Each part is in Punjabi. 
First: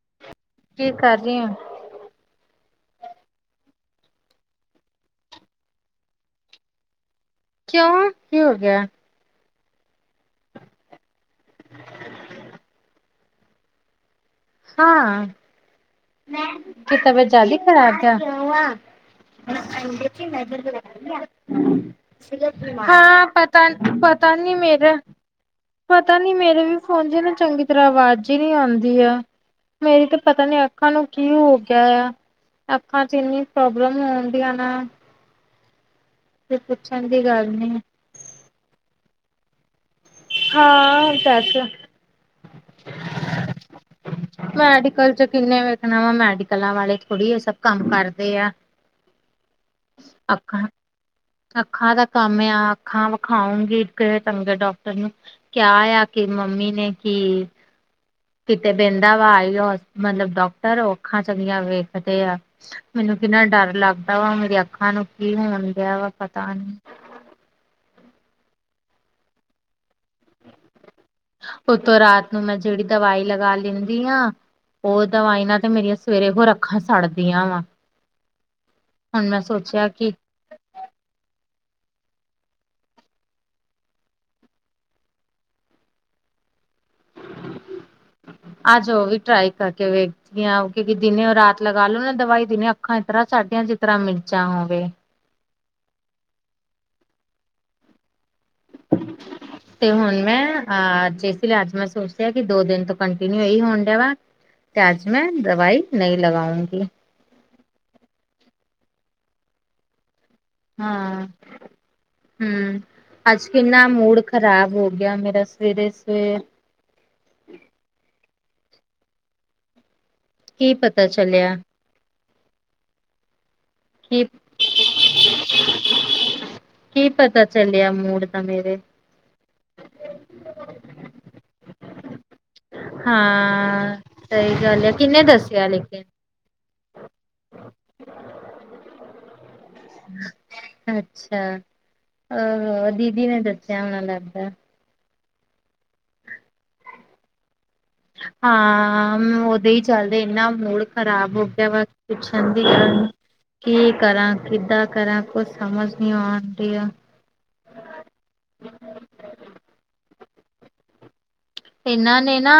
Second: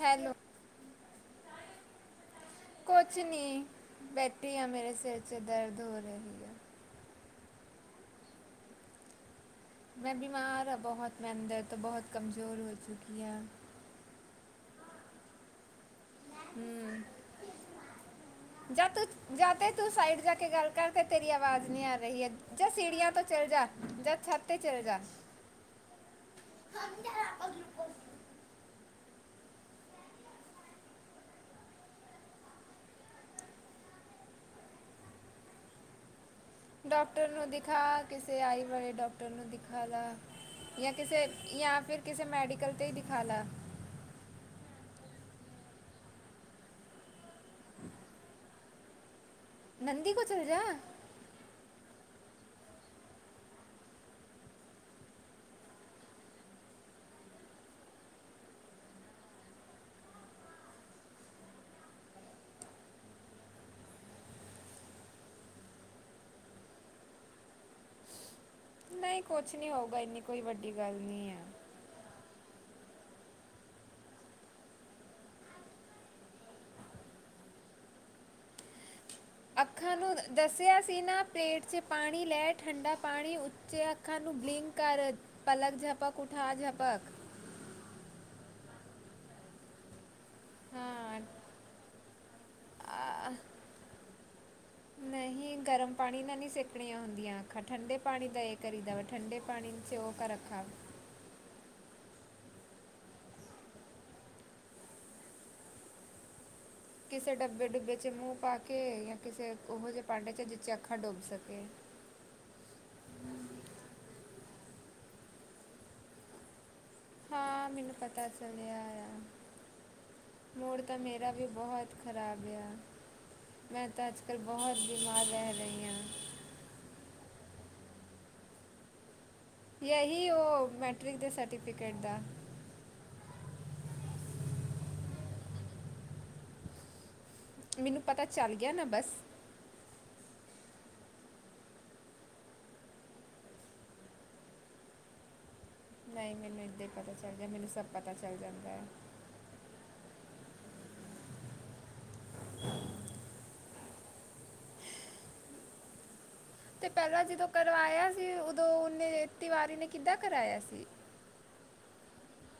ਹੈਲੋ। ਕੀ ਕਰ ਰਹੀ ਹੈ? ਕੁਛ ਨਹੀਂ ਬੈਠੇ ਆ, ਮੇਰੇ ਸਿਰ ਚ ਦਰਦ ਹੋ ਰਹੀ ਹੈ। ਕਿਉਂ ਕੀ ਹੋ ਗਿਆ- ਮੈਂ ਬਿਮਾਰ ਹਾਂ ਬਹੁਤ ਮੈਂ ਅੰਦਰ ਤੋਂ ਬਹੁਤ ਕਮਜ਼ੋਰ ਹੋ ਚੁੱਕੀ ਹੈ। ਹਾਂ। ਕਿ ਤਬੀਅਤ ਜਿਆਦਾ ਹੀ ਖਰਾਬ ਹੈ? ਹਾਂ ਪਤਾ ਪਤਾ ਨੀ ਤੇ ਚਲ ਮੇਰਾ ਜਾ ਪਤਾ ਨੀ, ਮੇਰੇ ਵੀ ਫੋਨ ਚ ਨਾ ਚੰਗੀ ਤਰ੍ਹਾਂ ਆਵਾਜ਼ ਹੀ ਨਹੀਂ ਆਉਂਦੀ ਆ ਮੇਰੀ ਤਾਂ ਪਤਾ ਨੀ ਆ ਅੱਖਾਂ ਨੂੰ ਕੀ ਹੋ ਗਿਆ ਆ ਅੱਖਾਂ ਚ ਇੰਨੀ ਪ੍ਰੋਬਲਮ ਹੋਨ ਦੀਆਂ ਨਾ। ਤੇ ਪੁੱਛਣ ਦੀ ਡਾਕਟਰ ਨੂੰ ਗੱਲ ਨੀ ਦਿਖਾ ਕਿਸੇ ਆਈ ਵਾਲੇ ਡਾਕਟਰ ਨੂੰ ਦਿਖਾ ਲਾ। ਜਾਂ ਹਾਂ ਕਿਸੇ ਦੱਸ ਜਾਂ ਫਿਰ ਕਿਸੇ ਮੈਡੀਕਲ ਤੇ ਹੀ ਦਿਖਾ ਲਾ। ਮੈਡੀਕਲ ਚ ਕਿੰਨੇ ਵੇਖਣਾ ਵਾ ਮੈਡੀਕਲਾਂ ਵਾਲੇ ਥੋੜੀ ਇਹ ਸਭ ਕੰਮ ਕਰਦੇ ਆ। [unintelligible] ਨੰਦੀ ਕੋਲ ਚਲ ਜਾ। ਅੱਖਾਂ ਅੱਖਾਂ ਦਾ ਕੰਮ ਆ, ਅੱਖਾਂ ਵਿਖਾਉਗੀ ਕਿਸੇ ਚੰਗੇ ਡਾਕਟਰ ਨੂੰ। ਕਿਆ ਆ ਕਿ ਮੰਮੀ ਨੇ ਕੀ ਕਿਤੇ ਬਹਿੰਦਾ ਵਾ ਆਈ ਮਤਲਬ ਡਾਕਟਰ ਔਖਾਂ ਚੰਗੀਆਂ ਵੇਖਦੇ ਆ। ਮੈਨੂੰ ਕਿੰਨਾ ਡਰ ਲੱਗਦਾ ਵਾ ਮੇਰੀ ਅੱਖਾਂ ਨੂੰ ਕੀ ਹੋਣ ਡਿਆ ਵਾ ਪਤਾ ਨੀ। ਨਹੀਂ ਕੁਛ ਨਹੀਂ ਹੋਊਗਾ ਇੰਨੀ ਕੋਈ ਵੱਡੀ ਗੱਲ ਨਹੀਂ ਹੈ। ਉਤੋਂ ਰਾਤ ਨੂੰ ਮੈਂ ਜਿਹੜੀ ਦਵਾਈ ਲਗਾ ਲੈਂਦੀ ਹਾਂ ਉਹ ਦਵਾਈ ਨਾ ਤੇ ਮੇਰੀਆਂ ਸਵੇਰੇ ਹੋਰ ਅੱਖਾਂ ਸੜਦੀਆਂ ਵਾ। ਹੁਣ ਮੈਂ ਸੋਚਿਆ ਅੱਖਾਂ ਨੂੰ ਕਿ ਦੱਸਿਆ ਸੀਨਾਂ ਪਲੇਟ 'ਚ ਪਾਣੀ ਲੈ ਠੰਡਾ ਪਾਣੀ ਉੱਥੇ ਅੱਖਾਂ ਨੂੰ ਬਲਿੰਕ ਕਰ। ਪਲਕ ਝਪਕ ਉਠਾ ਝਪਕ। ਅਜ ਉਹ ਵੀ ਟਰਾਈ ਕਰਕੇ ਵੇਖ। ਉ ਦਿਨ ਹਾਂ ਰਾਤ ਲਗਾ ਲੋ ਨਾ ਦਵਾਈ ਦਿਨ ਅੱਖਾਂ ਇਸ ਤਰ੍ਹਾਂ ਆ, ਸਾਡੀਆਂ ਜਿਸ ਤਰ੍ਹਾਂ ਮਿਰਚਾਂ ਹੋਵੇ। ਨਹੀਂ ਗਰਮ ਪਾਣੀ ਨਾਲ ਨਹੀਂ ਸੇਕਣੀਆਂ ਹੁੰਦੀਆਂ ਅਖਾ ਠੰਡੇ ਪਾਣੀ ਦਾ ਕਰੀ ਦਾਵਾ ਠੰਡੇ ਪਾਣੀ 'ਚ ਉਹਕਰ ਅਖਾਂ। ਹਾਂ ਠੀਕ। ਅੱਜ ਮੈਂ ਸੋਚਿਆ ਕਿ ਦੋ ਦਿਨ ਤੋਂ ਕੰਟੀਨਿਊ ਇਹੀ ਹੋਣ ਡ ਵਾ। ਤੇ ਅੱਜ ਮੈਂ ਦਵਾਈ ਨਹੀਂ ਲਗਾਉਂਗੀ। ਕਿਸੇ ਡੱਬੇ ਡੁੱਬੇ ਚ ਮੂੰਹ ਪਾ ਕੇ ਜਾਂ ਕਿਸੇ ਉਹੋ ਜਿਹੇ ਭਾਂਡੇ ਚ ਜਿੱਚ ਅੱਖਾਂ ਡੁੱਬ ਹਾਂ। ਸਕੇ ਹਮ ਅੱਜ ਕਿੰਨਾ ਮੂਡ ਖ਼ਰਾਬ ਹੋ ਗਿਆ ਮੇਰਾ ਸਵੇਰੇ ਸਵੇ ਹਾਂ ਮੈਨੂੰ ਪਤਾ ਚਲਿਆ ਆ ਕੀ ਮੂੜ ਤਾਂ ਪਤਾ ਮੇਰਾ ਵੀ ਚੱਲਿਆ ਬਹੁਤ ਖ਼ਰਾਬ ਗਿਆ ਮੈਂ ਤਾਂ ਅਜ ਕੀ ਕੱਲ੍ਹ ਬਹੁਤ ਬਿਮਾਰ ਰਹਿ ਰਹੀ ਹਾਂ। ਕੀ ਪਤਾ ਚੱਲਿਆ ਮੂਡ ਦਾ ਮੇਰੇ। ਇਹੀ ਉਹ ਮੈਟ੍ਰਿਕ ਦੇ ਸਰਟੀਫਿਕੇਟ ਦਾ ਹਾਂ ਸਹੀ ਗੱਲ ਆ ਕਿੰਨੇ ਦੱਸਿਆ ਲੇਕਿਨ ਮੈਨੂੰ ਪਤਾ ਚੱਲ ਗਿਆ ਨਾ ਬਸ। ਅੱਛਾ। ਅ ਦੀਦੀ ਨੇ ਦੱਸਿਆ ਹੋਣਾ ਲੱਗਦਾ। ਨਹੀਂ ਮੈਨੂੰ ਏਦੀ ਪਤਾ ਚੱਲ ਗਿਆ ਮੈਨੂੰ ਸਭ ਪਤਾ ਚੱਲ ਜਾਂਦਾ ਹੈ ਹਾਂ। ਉਦੇ ਹੀ ਚੱਲਦੇ ਇਨਾ ਮੂਡ ਖ਼ਰਾਬ ਹੋ ਗਿਆ ਵਾ ਪੁੱਛਣ ਦੀ ਕੀ ਕਰਾਂ ਕਿੱਦਾਂ ਕਰਾਂ ਕੁਛ ਸਮਝ ਨੀ ਆਉਣ ਤੇ ਪਹਿਲਾਂ ਜਦੋਂ ਕਰਵਾਇਆ ਸੀ ਉਦੋਂ ਉਹਨੇ ਤਿਵਾਰੀ ਨੇ ਕਿੱਦਾਂ ਕਰਾਇਆ ਸੀ। ਇਹਨਾਂ ਨੇ ਨਾ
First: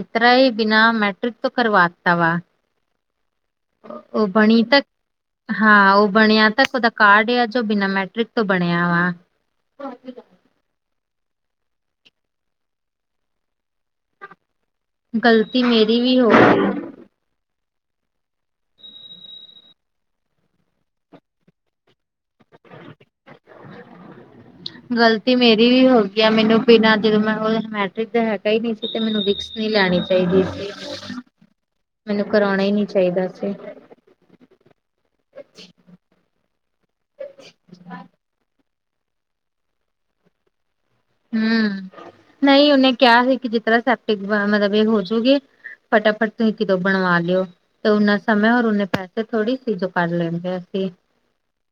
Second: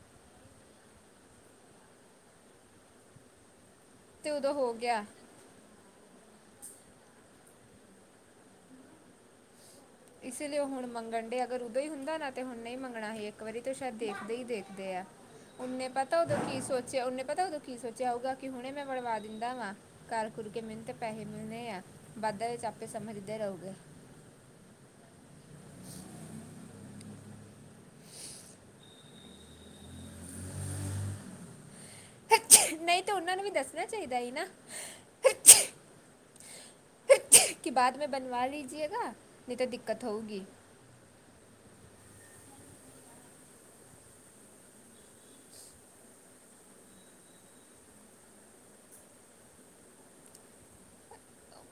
ਇਤਰਾ ਹੀ ਬਿਨਾਂ ਮੈਟ੍ਰਿਕ ਤੋਂ ਕਰਵਾ ਦਿੱਤਾ ਵਾ। ਉਹ ਤੇ ਉਦੋਂ ਬਣੀ ਹੋ ਤ ਗਿਆ ਹਾਂ ਉਹ ਬਣਿਆ ਤਾਂ ਕੁਦਾ ਕਾਰਡ ਜੋ ਬਿਨਾਂ ਮੈਟ੍ਰਿਕ ਤੋਂ ਬਣਿਆ ਵਾ। ਇਸ ਲਈ ਉਹ ਹੁਣ ਮੰਗਣ ਡੇ ਅਗਰ ਉਦੋਂ ਹੀ ਹੁੰਦਾ ਨਾ ਤੇ ਹੁਣ ਨਹੀਂ ਮੰਗਣਾ ਹੀ ਇੱਕ ਵਾਰੀ ਤਾਂ ਸ਼ਾਇਦ ਦੇਖਦੇ ਹੀ ਦੇਖ ਗ਼ਲਤੀ ਨੇ ਮੇਰੀ ਵੀ ਪਤਾ ਹੋ ਉਦੋਂ ਕੀ ਗਈ ਸੋਚ ਉਹਨੇ ਪਤਾ ਉਦੋਂ ਕੀ ਸੋਚਿਆ ਹੋਊਗਾ ਕਿ ਹੁਣੇ ਮੈਂ ਵਣਵਾ ਦਿੰਦਾ ਵਾਂ। ਘਰ ਖੁਰ ਕੇ ਮੈਨੂੰ ਤੇ ਪੈਸੇ ਮਿਲਣੇ ਆ ਬਾਧਾਂ ਵਿੱਚ ਆਪੇ ਸਮਝਦੇ ਰਹੋਗੇ। ਗ਼ਲਤੀ ਮੇਰੀ ਵੀ ਹੋ ਗਈ ਆ ਮੈਨੂੰ ਬਿਨਾਂ ਜਦੋਂ ਮੈਂ ਹੋ ਮ ਜਿਦ ਹੈਗਾ ਹੀ ਨਹੀਂ ਸੀ ਤੇ ਮੈਨੂੰ ਵਿਕਸ ਨਹੀਂ ਲੈਣੀ ਚਾਹੀਦੀ ਸੀ। ਮੈਨੂੰ ਕਰਾਉਣਾ ਹੀ ਨੀ ਚਾਹੀਦਾ ਸੀ। ਨਾ ਚਾਹੀਦਾ ਸੀ ਨਾ [inaudible] [inaudible] ਕਿ ਬਾਅਦ ਮੈਂ ਬਣਵਾ ਲੀਜਏਗਾ ਨਹੀਂ ਤਾਂ ਦਿੱਕਤ ਹੋਊਗੀ। ਹੂੰ ਨਹੀਂ ਉਹਨੇ ਕਿਹਾ ਸੀ ਕਿ ਜਿਸ ਤਰ੍ਹਾਂ ਸੈਪਟਿਕ ਮਤਲਬ ਇਹ ਹੋਜੂਗੀ। ਫਟਾਫਟ ਤੁਸੀਂ ਕਿਦੋਂ ਬਣਵਾ ਲਿਓ। ਤੇ ਉਹਨਾ ਸਮੇਂ ਰ ਨੇ ਪੈਸੇ ਥੋੜ੍ਹੀ ਸੀ ਜੋ ਕਰ ਲੈਣਗੇ ਅਸੀਂ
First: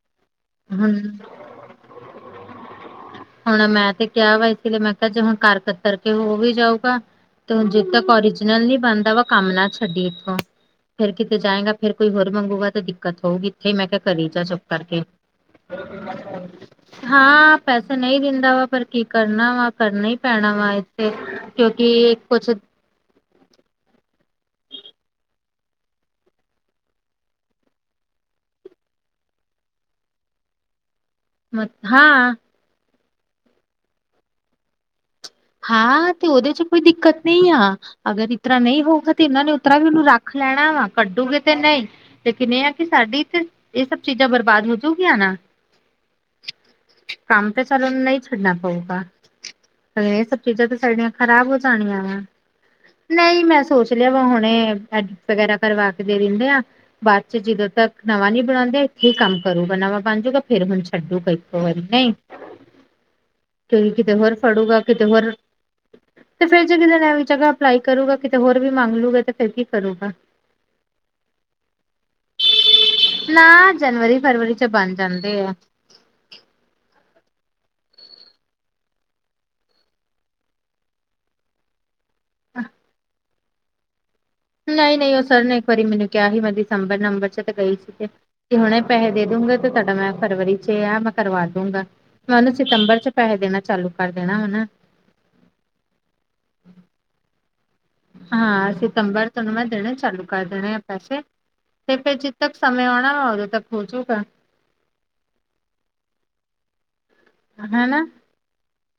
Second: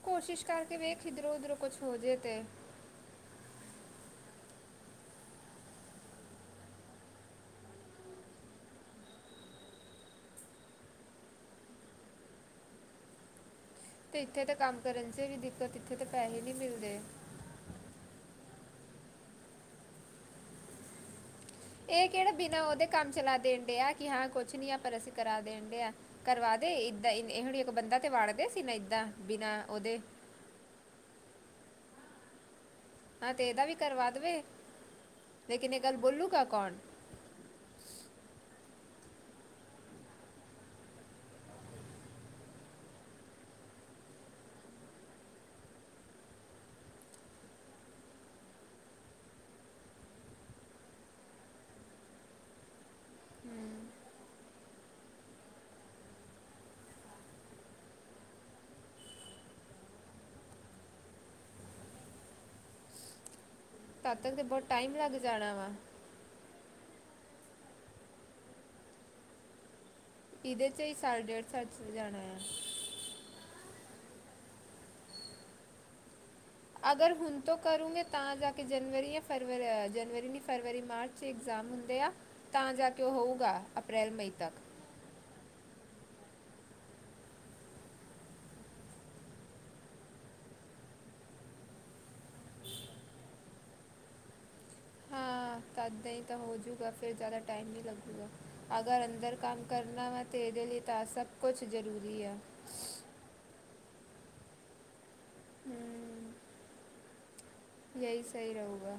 ਕੋਸ਼ਿਸ਼ ਕਰਕੇ ਹੁਣ, ਵੇਖ ਇਧਰੋਂ ਉਧਰੋਂ ਕੁਛ ਹੋ ਜੇ ਤੇ ਹੁਣ ਮੈਂ ਤੇ ਕਿਹਾ ਵਾ ਇਸ ਲਈ ਮੈਂ ਕਿਹਾ ਜੇ ਹੁਣ ਕਰ ਕਤਰ ਕੇ ਹੋ ਵੀ ਜਾਊਗਾ। ਜਦੋਂ ਤੱਕ ਓਰੀਜਨਲ ਨ ਬਣਦਾ ਵਾ ਕੰਮ ਨਾ ਛੱਡੀ ਇੱਥੋਂ ਫੇਰ ਕਿਤੇ ਜਾਏਗਾ ਫੇਰ ਕੋ ਹੋਰ ਮੰਗੂਗਾ ਤਾਂ ਦਿੱਕਤ ਹੋਊਗੀ ਇੱਥੇ ਮੈਂ ਕਿਹਾ ਤੇ ਕਰੀ ਜਾ ਇੱਥੇ ਤੇ ਚੁੱਪ ਕੰਮ ਕਰਕੇ ਕਰਨ 'ਚ ਵੀ ਦਿੱਕਤ ਇੱਥੇ ਤੇ ਪੈਸੇ ਨਹੀਂ ਮਿਲਦੇ ਹਾਂ। ਪੈਸੇ ਨਹੀਂ ਦਿੰਦਾ ਵਾ ਪਰ ਕੀ ਕਰਨਾ ਵਾ ਕਰਨਾ ਹੀ ਪੈਣਾ ਵਾ ਏ। ਤੇ ਕਿਉਂਕਿ ਇਹ ਇੱਕ ਕਿਹੜਾ ਕੁਛ ਬਿਨਾ ਉਹਦੇ ਕੰਮ ਚਲਾ ਦੇਣ ਡਿਆ ਕਿ ਹਾਂ ਕੁਛ ਨੀ ਆ ਪਰ ਅਸੀਂ ਕਰਾ ਦੇਣ ਡਿਆ। ਕਰਵਾ ਦੇ ਏਦਾਂ ਇਹ ਹੁ ਇੱਕ ਬੰਦਾ ਤੇ ਵੜਦੇ ਸੀ ਨਾ ਏਦਾਂ ਬਿਨਾ ਉਹਦੇ ਮ ਹਾਂ। ਹਾਂ ਤੇ ਇਹਦਾ ਵੀ ਕਰਵਾ ਦੇਵੇ। ਲੇਕਿਨ ਇਹ ਗੱਲ ਹਾਂ ਤੇ ਬੋਲੂਗਾ ਉਹਦੇ 'ਚ ਕੌਣ ਕੋਈ ਦਿੱਕਤ ਨਹੀਂ ਆ। ਅਗਰ ਇਤਰ ਨਹੀਂ ਹੋਊਗਾ ਤੇ ਇਹਨਾਂ ਨੇ ਉਤਰਾ ਵੀ ਉਹਨੂੰ ਰੱਖ ਲੈਣਾ ਵਾ ਕੱਢੂਗੇ ਤੇ ਨਹੀਂ। ਲੇਕਿਨ ਇਹ ਆ ਕਿ ਸਾਡੀ ਤੇ ਇਹ ਸਭ ਚੀਜ਼ਾਂ ਬਰਬਾਦ ਹੋਜੂਗੀਆਂ ਨਾ। ਕੰਮ ਤਾਂ ਚਲਣ ਨਹੀਂ ਛਡਣਾ ਭਊਗਾ। ਲਗ ਇਹ ਸਭ ਚੀਜ਼ਾਂ ਸਾਡੀਆਂ ਖਰਾਬ ਹੋ ਜਾਣੀਆਂ ਵਾ। ਨਹੀਂ ਮੈਂ ਸੋਚ ਲਿਆ ਵਾ ਹੁਣੇ ਐਡਿਟ ਵਗੈਰਾ ਕਰਵਾ ਕੇ ਦੇ ਦਿੰਦੇ ਆ। ਬਾਅਦ 'ਚ ਜਦੋਂ ਤੱਕ ਨਵਾਂ ਨੀ ਬਣਾਉਂਦੇ ਇੱਥੇ ਹੀ ਕੰਮ ਕਰੂਗਾ ਨਵਾਂ ਬਣਜੂਗਾ ਫੇਰ ਹੁਣ ਛੱਡੂਗਾਈ। ਹੋਰ ਨਹੀਂ ਕਿਉਕਿ ਕਿਤੇ ਤਦ ਤੱਕ ਹੋਰ ਤੇ ਬਹੁਤ ਫੜੂਗਾ ਟਾਈਮ ਕਿਤੇ ਲੱਗ ਹੋਰ ਜਾਣਾ ਵਾ ਤੇ ਫੇਰ ਜੇ ਕਿ ਜਗ੍ਹਾ ਅਪਲਾਈ ਕਰੂਗਾ ਕਿਤੇ ਹੋਰ ਵੀ ਮੰਗ ਲੂਗਾ ਤੇ ਫਿਰ ਕੀ ਕਰੂਗਾ। ਇਹਦੇ 'ਚ ਹੀ ਸਾਲ ਡੇਢ ਸਾਲ ਚਲਾ ਜਾਣਾ ਆ। ਨਾ ਜਨਵਰੀ ਫਰਵਰੀ 'ਚ ਬਣ ਜਾਂਦੇ ਆ। ਅਗਰ ਹੁਣ ਤੋਂ ਕਰੂੰਗੇ ਤਾਂ ਜਾ ਕੇ ਜਨਵਰੀ ਜਾਂ ਫਰਵਰੀ ਜਨਵਰੀ ਨਹੀਂ ਫਰਵਰੀ ਮਾਰਚ ਛੇ ਇਗਜ਼ਾਮ ਹੁੰਦੇ ਆ ਤਾਂ ਜਾ ਕੇ ਉਹ ਹੋਊਗਾ ਅਪ੍ਰੈਲ ਮਈ ਤੱਕ ਨਹੀਂ ਨਹੀਂ ਉਹ ਸਰ ਨੇ ਇੱਕ ਵਾਰੀ ਮੈਨੂੰ ਕਿਹਾ ਸੀ ਮੈਂ ਦਸੰਬਰ ਨੰਬਰ ਚ ਤੇ ਗਈ ਸੀ ਤੇ ਜ ਹੁਣੇ ਪੈਸੇ ਦੇ ਦੂਗੇ ਤੇ ਤੁਹਾਡਾ ਮੈਂ ਫਰਵਰੀ ਚ ਆ ਮੈਂ ਕਰਵਾ ਦੂੰਗਾ ਉਹਨੂੰ ਸਤੰਬਰ 'ਚ ਪੈਸੇ ਦੇਣਾ ਚਾਲੂ ਕਰ ਦੇਣਾ ਹਨਾ। ਹਾਂ ਤਦਾਂ ਹੀ ਤਾਂ ਹੋਜੂਗਾ ਫੇਰ ਜ਼ਿਆਦਾ ਟਾਈਮ ਨਹੀਂ ਲੱਗਦਾ। ਹਾਂ ਅਗਰ ਸਤੰਬਰ ਅੰਦਰ ਤੁਹਾਨੂੰ ਕੰਮ ਮੈਂ ਦੇਣੇ ਕਰਨਾ ਹੋਵੇ ਚਾਲੂ ਤਾਂ ਕਰ ਇਹਦੇ ਲਈ ਤਾਂ ਸਭ ਕੁਛ ਜ਼ਰੂਰੀ ਆ। ਸਮੇ ਆਉਣਾ ਉਦੋਂ ਤੱਕ ਪਹੁੰਚੋਗਾ। ਹੂੰ ਹਨਾ। ਇਹੀ ਸਹੀ ਰਹੂਗਾ।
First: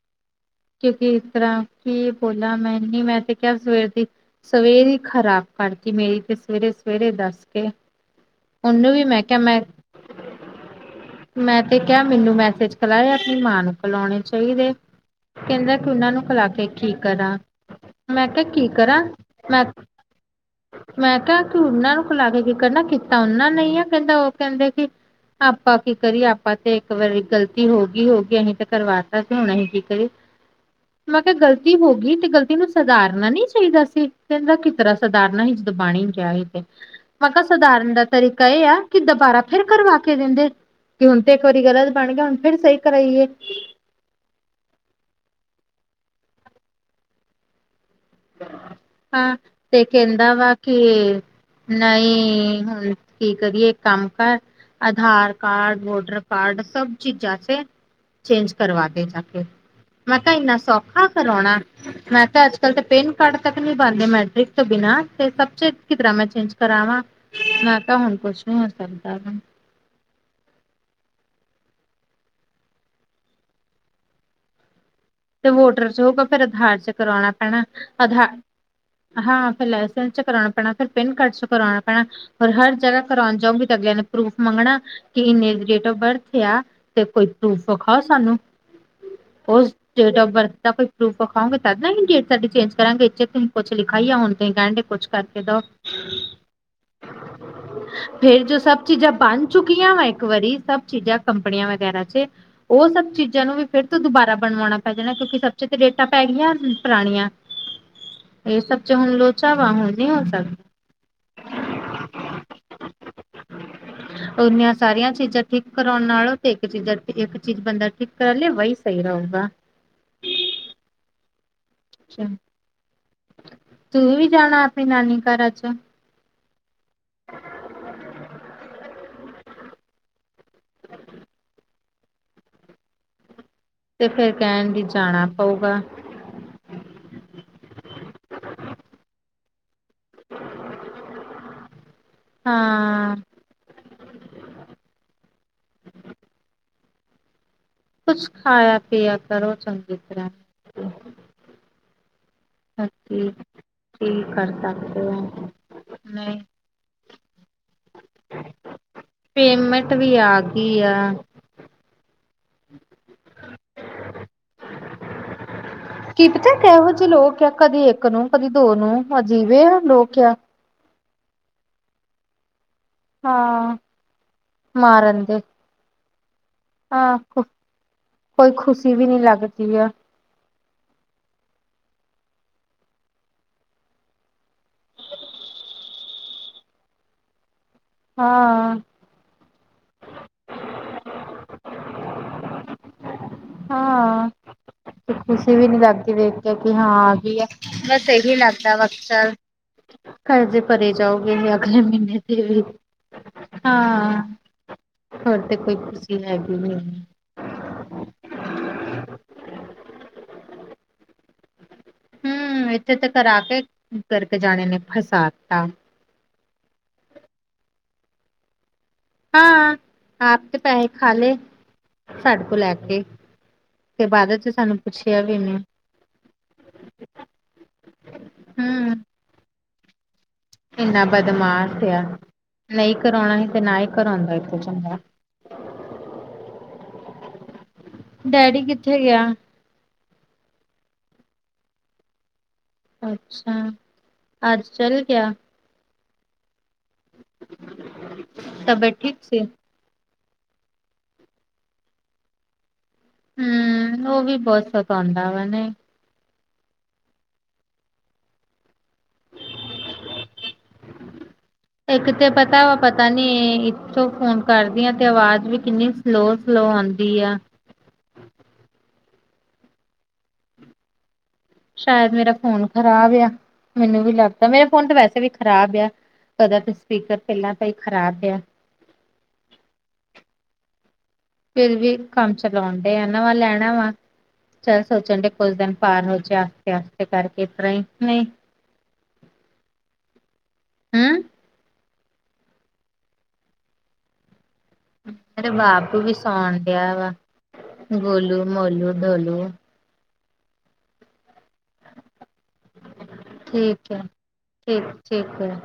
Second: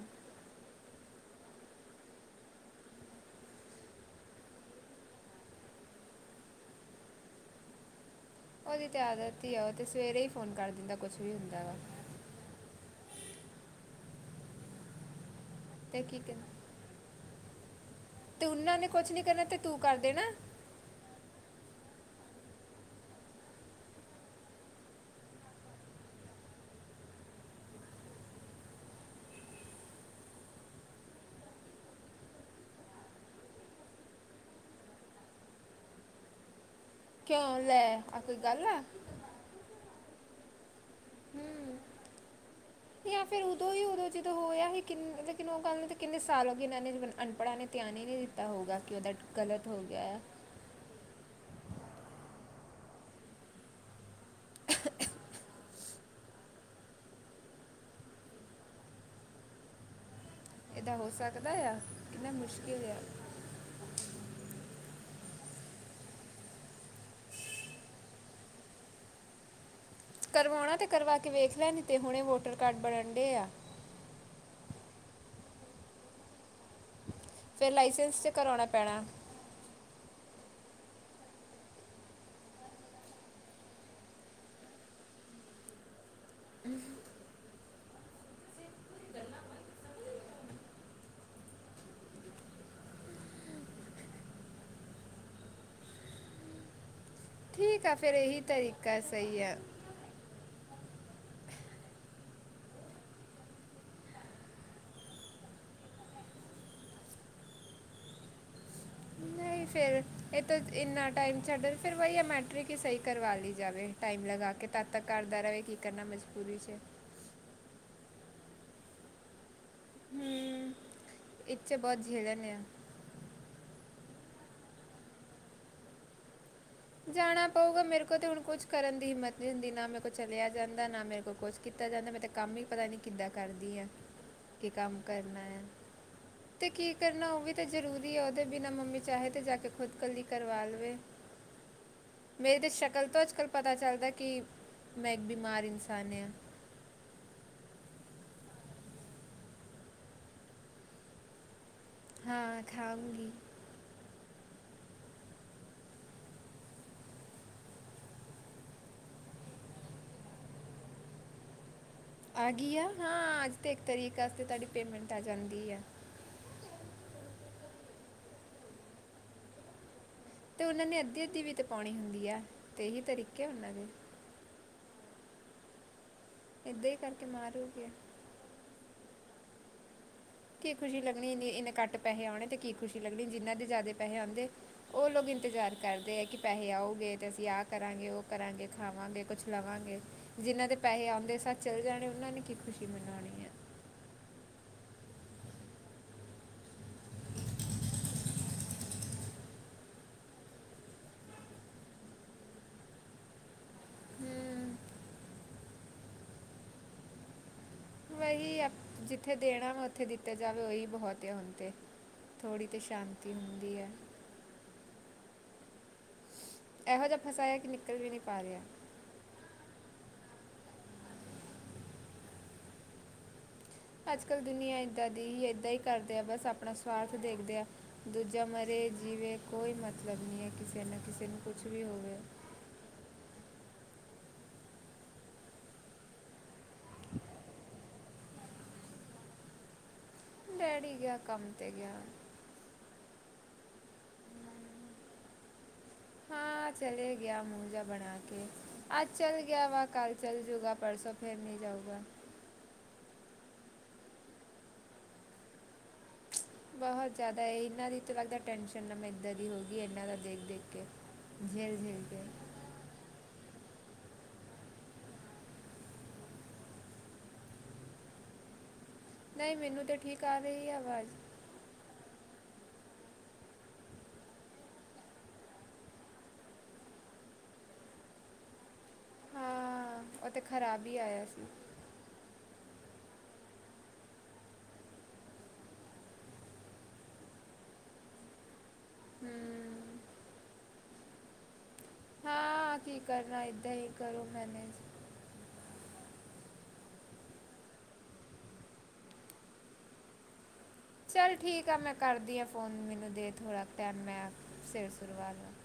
ਕਿਉਂਕਿ ਇਸ ਤਰ੍ਹਾਂ ਕੀ ਬੋਲਾ ਮੈਂ ਨਹੀਂ ਮੈਂ ਤੇ ਕਿਹਾ ਸਵੇਰ ਦੀ ਸਵੇਰੇ ਹੀ ਖ਼ਰਾਬ ਕਰਤੀ ਮੇਰੀ ਤੇ ਸਵੇਰੇ- ਸਵੇਰੇ ਦੱਸ ਕੇ ਉਹਦੀ ਉਹਨੂੰ ਤੇ ਵੀ ਮੈਂ ਕਿਹਾ ਆਦਤ ਹੀ ਮੈਂ ਆ ਉਹ ਤੇ ਸਵੇਰੇ ਹੀ ਫੋਨ ਕਰ ਦਿੰਦਾ ਕੁਛ ਵੀ ਹੁੰਦਾ ਮੈਂ ਵਾ। ਤੇ ਕਿਹਾ ਮੈਨੂੰ ਮੈਸੇਜ ਕਲਾਇਆ ਆਪਣੀ ਮਾਂ ਨੂੰ ਕਲਾਉਣੇ ਚਾਹੀਦੇ ਕਹਿੰਦਾ ਕਿ ਤੇ ਉਹਨਾਂ ਕੀ ਨੂੰ ਖਿਲਾ ਕਹਿੰਦਾ ਕੇ ਕੀ ਕਰਾਂ ਮੈਂ ਤੇ ਕਿਹਾ ਕੀ ਉਹਨਾਂ ਨੇ ਕਰਾਂ ਕੁਝ ਨਹੀਂ ਕਰਨਾ ਤੇ ਮੈਂ ਤੂੰ ਕਰ ਦੇਣਾ ਮੈਂ ਕਿਹਾ ਕਿ ਉਹਨਾਂ ਨੂੰ ਖੁਲਾ ਕੇ ਜਿਕਰ ਨਾ ਕੀਤਾ ਉਹਨਾ ਨਹੀਂ ਆ ਕਹਿੰਦਾ ਉਹ ਕਹਿੰਦੇ ਕਿ ਆਪਾਂ ਕੀ ਕਰੀਏ ਆਪਾਂ ਤੇ ਇੱਕ ਵਾਰੀ ਗ਼ਲਤੀ ਹੋ ਗਈ ਹੋ ਗਈ ਅਸੀਂ ਤੇ ਕਰਵਾਤਾ ਸੀ ਹੁਣ ਅਸੀਂ ਕੀ ਕਰੀਏ ਮੈਂ ਕਿਹਾ ਗ਼ਲਤੀ ਹੋ ਗਈ ਤੇ ਗਲਤੀ ਨੂੰ ਸੁਧਾਰਨਾ ਨ ਚਾਹੀਦਾ ਸੀ ਕਿੰਦਾ ਕਿ ਤਰ੍ਹਾਂ ਸਧਾਰਨਾ ਹੀ ਦਬਾਣੀ ਗਿਆ ਸੀ ਤੇ ਮੈਂ ਕਿਹਾ ਕਿਉਂ ਲੈ ਸਧਾਰਨ ਦਾ ਆ ਕੋਈ ਤਰੀਕਾ ਇਹ ਗੱਲ ਆ ਕਿ ਦੁਬਾਰਾ ਫਿਰ ਕਰਵਾ ਕੇ ਦਿੰਦੇ ਕਿ ਹੁਣ ਤੇ ਇੱਕ ਵਾਰੀ ਗਲਤ ਬਣ ਗਿਆ ਹੁਣ ਫਿਰ ਸਹੀ ਜਾਂ ਕਰਾਈਏ ਫਿਰ ਉਦੋਂ ਹੀ ਉਦੋਂ ਜਦੋਂ ਹੋਇਆ ਹੀ ਕਿੰ ਲੇਕਿਨ ਉਹ ਗੱਲ ਨੂੰ ਤੇ ਕਿੰਨੇ ਸਾਲ ਹੋ ਗਏ ਇਹਨਾਂ ਨੇ ਅਨਪੜ੍ਹਾਂ ਨੇ ਧਿਆਨ ਹੀ ਨਈ ਦਿੱਤਾ ਪਤਾ ਹੋਊਗਾ ਕਿ ਉਹਦਾ ਹਾਂ ਗਲਤ ਹੋ ਤੇ ਗਿਆ ਕਹਿੰਦਾ ਵਾ ਕਿ ਨਹੀਂ ਹੁਣ ਕੀ ਕਰੀਏ ਕੰਮ ਕਰ ਆਧਾਰ ਕਾਰਡ ਵੋਟਰ ਕਾਰਡ ਸਭ ਚੀਜ਼ ਜਾਸ ਚੇਂਜ ਕਰਵਾ ਦੇ ਜਾ ਕੇ ਮੈਂ ਕਿਹਾ ਇੰਨਾ ਇਹਦਾ ਸੌਖਾ ਹੋ ਸਕਦਾ ਕਰਾਉਣਾ ਆ ਮੈਂ ਕਿੰਨਾ ਕਿਹਾ ਅੱਜ ਕੱਲ ਤੇ ਮੁਸ਼ਕਿਲ ਆ ਕ ਤੱਕ ਨਹੀਂੀ ਬਣਦੇ ਮੈਟ੍ਰਿਕ ਤੋਂ ਬਿਨਾਂ ਤੇ ਸਭ ਚ ਕਿਰ ਮੈਂ ਚੇਂਜ ਕਰਾਵਾਂ ਮੈਂ ਤਾਂ ਹੁਣ ਕੁਛ ਨ ਹੋ ਸਕਦਾ ਵ ਕਰਵਾਉਣਾ ਅਤੇ ਕਰਵਾ ਕੇ ਵੇਖ ਲੈਦੀ ਅਤੇ ਹੁਣੇ ਵੋਟਰ ਕਾਰਡ ਬਣਨ ਡੇ ਆ ਤੇ ਵੋਟਰ ਚ ਹੋਊਗਾ ਫਿਰ ਆਧਾਰ ਚ ਕਰਵਾਉਣਾ ਫਿਰ ਲਾਇਸੈਂਸ ਤੇ ਕਰਾਉਣਾ ਪੈਣਾ ਹਾਂ ਫਿਰ ਲਸੈਂਸ ਚ ਕਰਉਣਾ ਪੈਣਾ ਫਿਰ ਪਿੰਨ ਕਾਰਡ ਚ ਕਰਵਾਉਣਾ ਪੈਣਾ ਫਰ ਹਰ ਜਗ੍ਹਾ ਕਰਾਉਣ ਜਾਉਗੀ ਤਾਂ ਅਗਲਿਆਂ ਨੂੰ ਪ੍ਰੂਫ ਮੰਗਣਾ ਕਿ ਇੰਨੇ ਦੀ ਡੇਟ ਆਫ ਬਰਥ ਆ ਤੇ ਕੋਈ ਪ੍ਰੂਫ ਵਿਖਾਓ ਸਾਨੂੰ ਉਸ ਡੇਟ ਫ ਬਰਥ ਦਾ ਕੋਈ ਪ੍ਰੂਫ ਵਿਖਾਓਗੇ ਤਦ ਨਾ ਹੀ ਡੇਟ ਸਾਡੀ ਚੇਂਜ ਕਰਾਂਗੇ ਇੇ ਤੁਸੀਂ ਕੁਛ ਲਿਖਾ ਹੀ ਆ ਹੁਣ ਹੀ ਕਹਿਣ ਡਗੇ ਕੁਛ ਕਰਕੇ ਦੋ ਠੀਕ ਆ ਫਿਰ ਇਹੀ ਫਰ ਜੋ ਸਭ ਤਰੀਕਾ ਚੀਜ਼ਾਂ ਸਹੀ ਬਣ ਆ ਚੁੱਕੀਆਂ ਵਾ ਇੱਕ ਵਾਰੀ ਸਭ ਚੀਜ਼ਾਂ ਕੰਪਨੀਆਂ ਵਗੈਰਾ ਚ ਉਹ ਸਭ ਚੀਜ਼ਾਂ ਨੂੰ ਵੀ ਫਿਰਰ ਤੂੰ ਦੁਬਾਰਾ ਬਣਵਾਉਣਾ ਪੈ ਜਾਣਾ ਕਿਉਂਕਿ ਸਬ ਚ ਤੇ ਡੇਟਾਂ ਪੈ ਗਆਂ ਪੁਰਾਣੀਆਂ ਇਹ ਸਭ ਚ ਹੁਣ ਨਹੀਂ ਵਾ ਹੁਣ ਫਿਰ ਨੀ ਹੋ ਇਹ ਤੋਂ ਸਕਦਾ ਇੰਨਾ ਟਾਈਮ ਛੱਡਣ ਫਿਰ ਵਹੀ ਆ ਮੈਟਰ੍ਰਿਕ ਹੀ ਸਹੀ ਕਰਵਾ ਲਈ ਜਾਵੇ ਟਾਈਮ ਲਗਾ ਕੇ ਓਨੀਆਂ ਤਦ ਤੱਕ ਸਾਰੀਆਂ ਘਰ ਦਾ ਚੀਜ਼ਾਂ ਰਹੇ ਠੀਕ ਕੀ ਕਰਾਉਣ ਕਰਨਾ ਨਾਲੋਂ ਤੇ ਮਜ਼ਬੂਰੀ ਇੱਕ 'ਚ ਚੀਜ਼ਾਂ ਇੱਕ ਚੀਜ਼ ਬੰਦਾ ਠੀਕ ਕਰਾ ਲਿਆ ਵਹੀ ਸਹੀ ਰਹੇਗਾ ਹੂੰ ਇੱਥੇ ਬਹੁਤ ਝੇਲਨੇ ਆ ਤੂੰ ਵੀ ਜਾਣਾ ਆਪਣੀ ਨਾਨੀ ਘਰਾ ਚ ਜਾਣਾ ਪਊਗਾ ਮੇਰੇ ਕੋਲ ਅਤੇ ਹੁਣ ਕੁਝ ਕਰਨ ਦੀ ਹਿੰਮਤ ਜਦੀ ਨਾ ਮੇਰੇ ਕੋਲ ਚਲਿਆ ਜਾਂਦਾ ਨਾ ਮੇਰੇ ਕੋਲ ਕੁਛ ਕੀਤਾ ਜਾਂਦਾ ਮੈਂ ਤਾਂ ਕੰਮ ਹੀ ਪਤਾ ਨਹੀਂ ਕਿੱਦਾਂ ਕਰਦੀ ਹਾਂ ਤੇ ਫੇਿਰ ਕਹਿਣ ਵੀ ਜਾਣਾ ਪਊਗਾ। ਤੇ ਕੀ ਕਰਨਾ ਉਹ ਵੀ ਤਾਂ ਜਰੂਰੀ ਹੈ ਉਹਦੇ ਬਿਨਾ ਮੰਮੀ ਚਾਹੇ ਤੇ ਜਾ ਕੇ ਖੁਦਕਲੀ ਕਰਵਾ ਲਵੇ। ਮੇਰੀ ਤਾਂ ਸ਼ਕਲ ਹਾਂ ਤੋਂ ਅੱਜ, ਕੱਲ੍ਹ ਪਤਾ ਚੱਲਦਾ ਕਿ ਮੈਂ ਇੱਕ ਬਿਮਾਰ ਇਨਸਾਨ ਹਾਂ। ਕੁਛ ਖਾਇਆ ਪੀਿਆ ਕਰੋ ਚੰਗੀ ਤਰ੍ਹਾਂ। ਹਾਂ। ਹ ਖਾਉਂਗੀ ਕੀ ਕਰ ਸਕਦੇ ਹੋ ਨਹੀਂ ਪੇਮੈਂਟ ਵੀ ਆ ਗਈ ਆ। ਆ ਗਈ ਆ। ਹਾਂ, ਅੱਜ ਤਾਂ ਇੱਕ ਤਰੀਕ ਆਸਤੇ ਤੁਹਾਡੀ ਪੇਮੈਂਟ ਆ ਜਾਂਦੀ ਆ। ਕੀ ਪਤਾ ਕਿਹੋ ਜਿਹੇ ਲੋਕ ਆ ਕਦੀ ਇੱਕ ਨੂੰ, ਕਦੀ ਦੋ ਨੂੰ ਅਜੀਿਵੇ ਆ ਲੋਕ ਆ ਅਤੇ ਉਹਨਾਂ ਨੇ ਅੱਧੀ, ਅੱਧੀ ਵੀ ਤੇ ਪਾਉਣੀ ਹੁੰਦੀ ਹੈ। ਹਾਂ ਮਾਰਨਦੇ ਇੱਦਾਂ ਹੀ ਕਰਕੇ ਮਾਰੂਗੇ ਕੋਈ ਖੁਸ਼ੀ ਵੀ ਨੀ ਲੱਗਦੀ ਹੈ ਕੀ ਖੁਸ਼ੀ ਲੱਗਣੀ ਇਨੇ ਘੱਟ ਪੈਸੇ ਆਉਣੇ। ਤੇ ਕੀ ਖੁਸ਼ੀ ਲੱਗਣੀ ਜਿੰਨਾ ਦੇ ਜ਼ਿਆਦਾ ਪੈਸੇ ਆਉਂਦੇ। ਉਹ ਲੋਕ ਇੰਤਜ਼ਾਰ ਕਰਦੇ ਹੈ। ਕਿ ਪੈਸੇ ਆਉਗੇ। ਤੇ ਅਸੀਂ ਆਹ ਕਰਾਂਗੇ ਉਹ ਕਰਾਂਗੇ ਹਾਂ ਖਾਵਾਂਗੇ ਕੁਛ। ਲਵਾਂਗੇ। ਜਿਨ੍ਹਾਂ ਦੇ ਪੈਸੇ ਆਉਂਦੇ ਸਾਥ ਚੱਲ ਜਾਣੇ ਉਹਨਾਂ ਨੇ ਕੀ ਖੁਸ਼ੀ ਮਨਾਉਣੀ ਐ। ਹਾਂ। ਤੇ ਖੁਸ਼ੀ ਵੀ ਨੀ ਲੱਗਦੀ ਵੇਖ ਕੇ ਕਿ ਹਾਂ ਆ ਗਈ ਏ, ਬਸ ਇਹੀ ਲੱਗਦਾ ਅਕਸਰ ਕਰਜ਼ੇ ਭਰੇ ਜਾਓਗੇ। ਅਗਲੇ ਮਹੀਨੇ ਤੇ ਵੀ, ਹਾਂ। ਹੂੰ ਹੋਰ ਤੇ ਕੋਈ ਖੁਸ਼ੀ ਹੈਗੀ ਨੀ। ਵਹੀ, ਜਿੱਥੇ ਦੇਣਾ ਵਾ ਉੱਥੇ ਦਿੱਤਾ ਜਾਵੇ ਉਹੀ ਬਹੁਤ ਆ ਹੁਣ ਤੇ ਥੋੜੀ ਹੂੰ, ਇੱਥੇ ਤੇ ਕਰ ਸ਼ਾਂਤੀ ਆ ਕੇ ਹੁੰਦੀ ਹੈ ਟਰਕੇ ਜਾਣੇ ਨੇ ਫਸਾ ਦਿੱਤਾ ਇਹੋ ਜਿਹਾ ਫਸਾਇਆ ਕਿ ਨਿਕਲ ਵੀ ਨਹੀਂ ਪਾ ਰਿਹਾ। ਹਾਂ, ਆਪ ਤੇ ਪੈਸੇ ਖਾ ਲਏ, ਸਾਡੇ ਕੋ ਲੈ ਕੇ ਤੇ ਬਾਅਦ ਅੱਜ-ਕੱਲ੍ਹ ਚ ਸਾਨੂੰ ਦੁਨੀਆਂ ਏਦਾਂ ਪੁੱਛਿਆ ਦੀ ਵੀ ਹੀ, ਨੀ ਏਦਾਂ ਹੀ ਕਰਦੇ ਆ ਬਸ ਆਪਣਾ ਸਵਾਰਥ ਦੇਖਦੇ ਆ। ਦੂਜਾ ਮਰੇ ਹੂੰ ਜਿਵੇਂ ਕੋਈ ਮਤਲਬ ਨਹੀਂ ਹੈ ਕਿਸੇ ਨਾ ਇੰਨਾ ਕਿਸੇ ਨੂੰ ਕੁਛ ਵੀ ਬਦਮਾਸ਼ ਆ ਹੋਵੇ। ਨਹੀਂ ਕਰਾਉਣਾ ਸੀ ਤੇ ਨਾ ਹੀ ਕਰਾਉਂਦਾ ਇੱਥੇ ਚੰਗਾ। ਡੈਡੀ ਕਿੱਥੇ ਗਿਆ। ਡੈਡੀ ਗਿਆ, ਕੰਮ ਤੇ ਗਿਆ। ਅੱਛਾ, ਅੱਜ ਚੱਲ ਗਿਆ। ਹਾਂ ਚਲੇ ਗਿਆ, ਮੋਜਾ ਬਣਾ ਕੇ ਤਬੀਅਤ ਅੱਜ ਠੀਕ ਸੀ ਚਲ ਗਿਆ ਵਾ ਕੱਲ। ਚੱਲ ਜੂਗਾ ਪਰਸੋਂ ਫਿਰ ਨਹੀਂ ਜਾਉਗਾ। ਹੂੰ, ਉਹ ਵੀ ਬਹੁਤ ਸਤਾਦਾ ਵੇ ਨੀ। ਬਹੁਤ ਜ਼ਿਆਦਾ, ਇਹਨਾਂ ਦੀ ਤਾਂ ਲੱਗਦਾ ਟੈਨਸ਼ਨ ਨਾ ਮੈਨੂੰ। ਇਦਾਂ ਦੀ ਹੋ ਗਈ ਇੰਨਾਂ ਦਾ ਦੇਖ-ਦੇਖ ਕੇ ਝੇਲ-ਝੇਲ ਕੇ ਤਾਂ ਵਾ ਪਤਾ ਨੀ ਇੱਥੋਂ ਫੋਨ ਕਰਦੀ ਆ ਤੇ ਆਵਾਜ਼ ਵੀ ਕਿੰਨੀ ਸਲੋ-ਸਲੋ ਆਦੀ ਆ। ਨਹੀਂ ਮੈਨੂੰ ਤਾਂ ਠੀਕ ਆ ਰਹੀ ਹੈ ਆਵਾਜ਼। ਸ਼ਾਇਦ ਮੇਰਾ ਫੋਨ ਖ਼ਰਾਬ ਆ, ਮੈਨੂੰ ਵੀ ਲੱਗਦਾ, ਮੇਰਾ ਫੋਨ ਤਾਂ ਵੈਸੇ ਵੀ ਖ਼ਰਾਬ ਆ। ਕਦਾ ਤਾਂ ਸਪੀਕਰ ਪਹਿਲਾਂ ਤਾਂ ਹੀ ਖ਼ਰਾਬਿਆ। ਹਾਂ ਉਤੇ ਖ਼ਰਾਬ ਹੀ ਆਇਆ ਸੀ। ਫਿਰ ਵੀ ਕੰਮ ਚਲਾਉਣ ਡਏ ਆ, ਨਵਾਂ ਲੈਣਾ ਵਾ। ਚੱਲ ਸੋਚਣ ਡਏ ਕੁਝ ਦਿਨ ਪਾਰ ਹੋ ਜਾ ਸਤੇ ਕਰਕੇ ਇਸ ਤਰ੍ਹਾਂ ਹੀ ਨਹੀਂ। ਹੂੰ। ਹਮ। ਹਾਂ, ਕੀ ਕਰਨਾ ਇੱਧਾਂ ਹੀ ਕਰੋ ਮੈਨੇਜ। ਮੇਰੇ ਬਾਪੂ ਵੀ ਸੌਣ ਡਿਆ ਵਾ, ਗੋਲੂ, ਮੋਲੂ, ਡੋਲੂ। ਚੱਲ ਠੀਕ ਆ। ਮੈਂ ਕਰਦੀ ਹਾਂ ਫੋਨ ਮੈਨੂੰ ਦੇ ਥੋੜ੍ਹਾ ਠੀਕ ਹੈ ਟਾਈਮ, ਸਿਰ ਠੀਕ ਸੁਰ ਵਾ ਠੀਕ ਲਾਂਵਾ। ਹੈ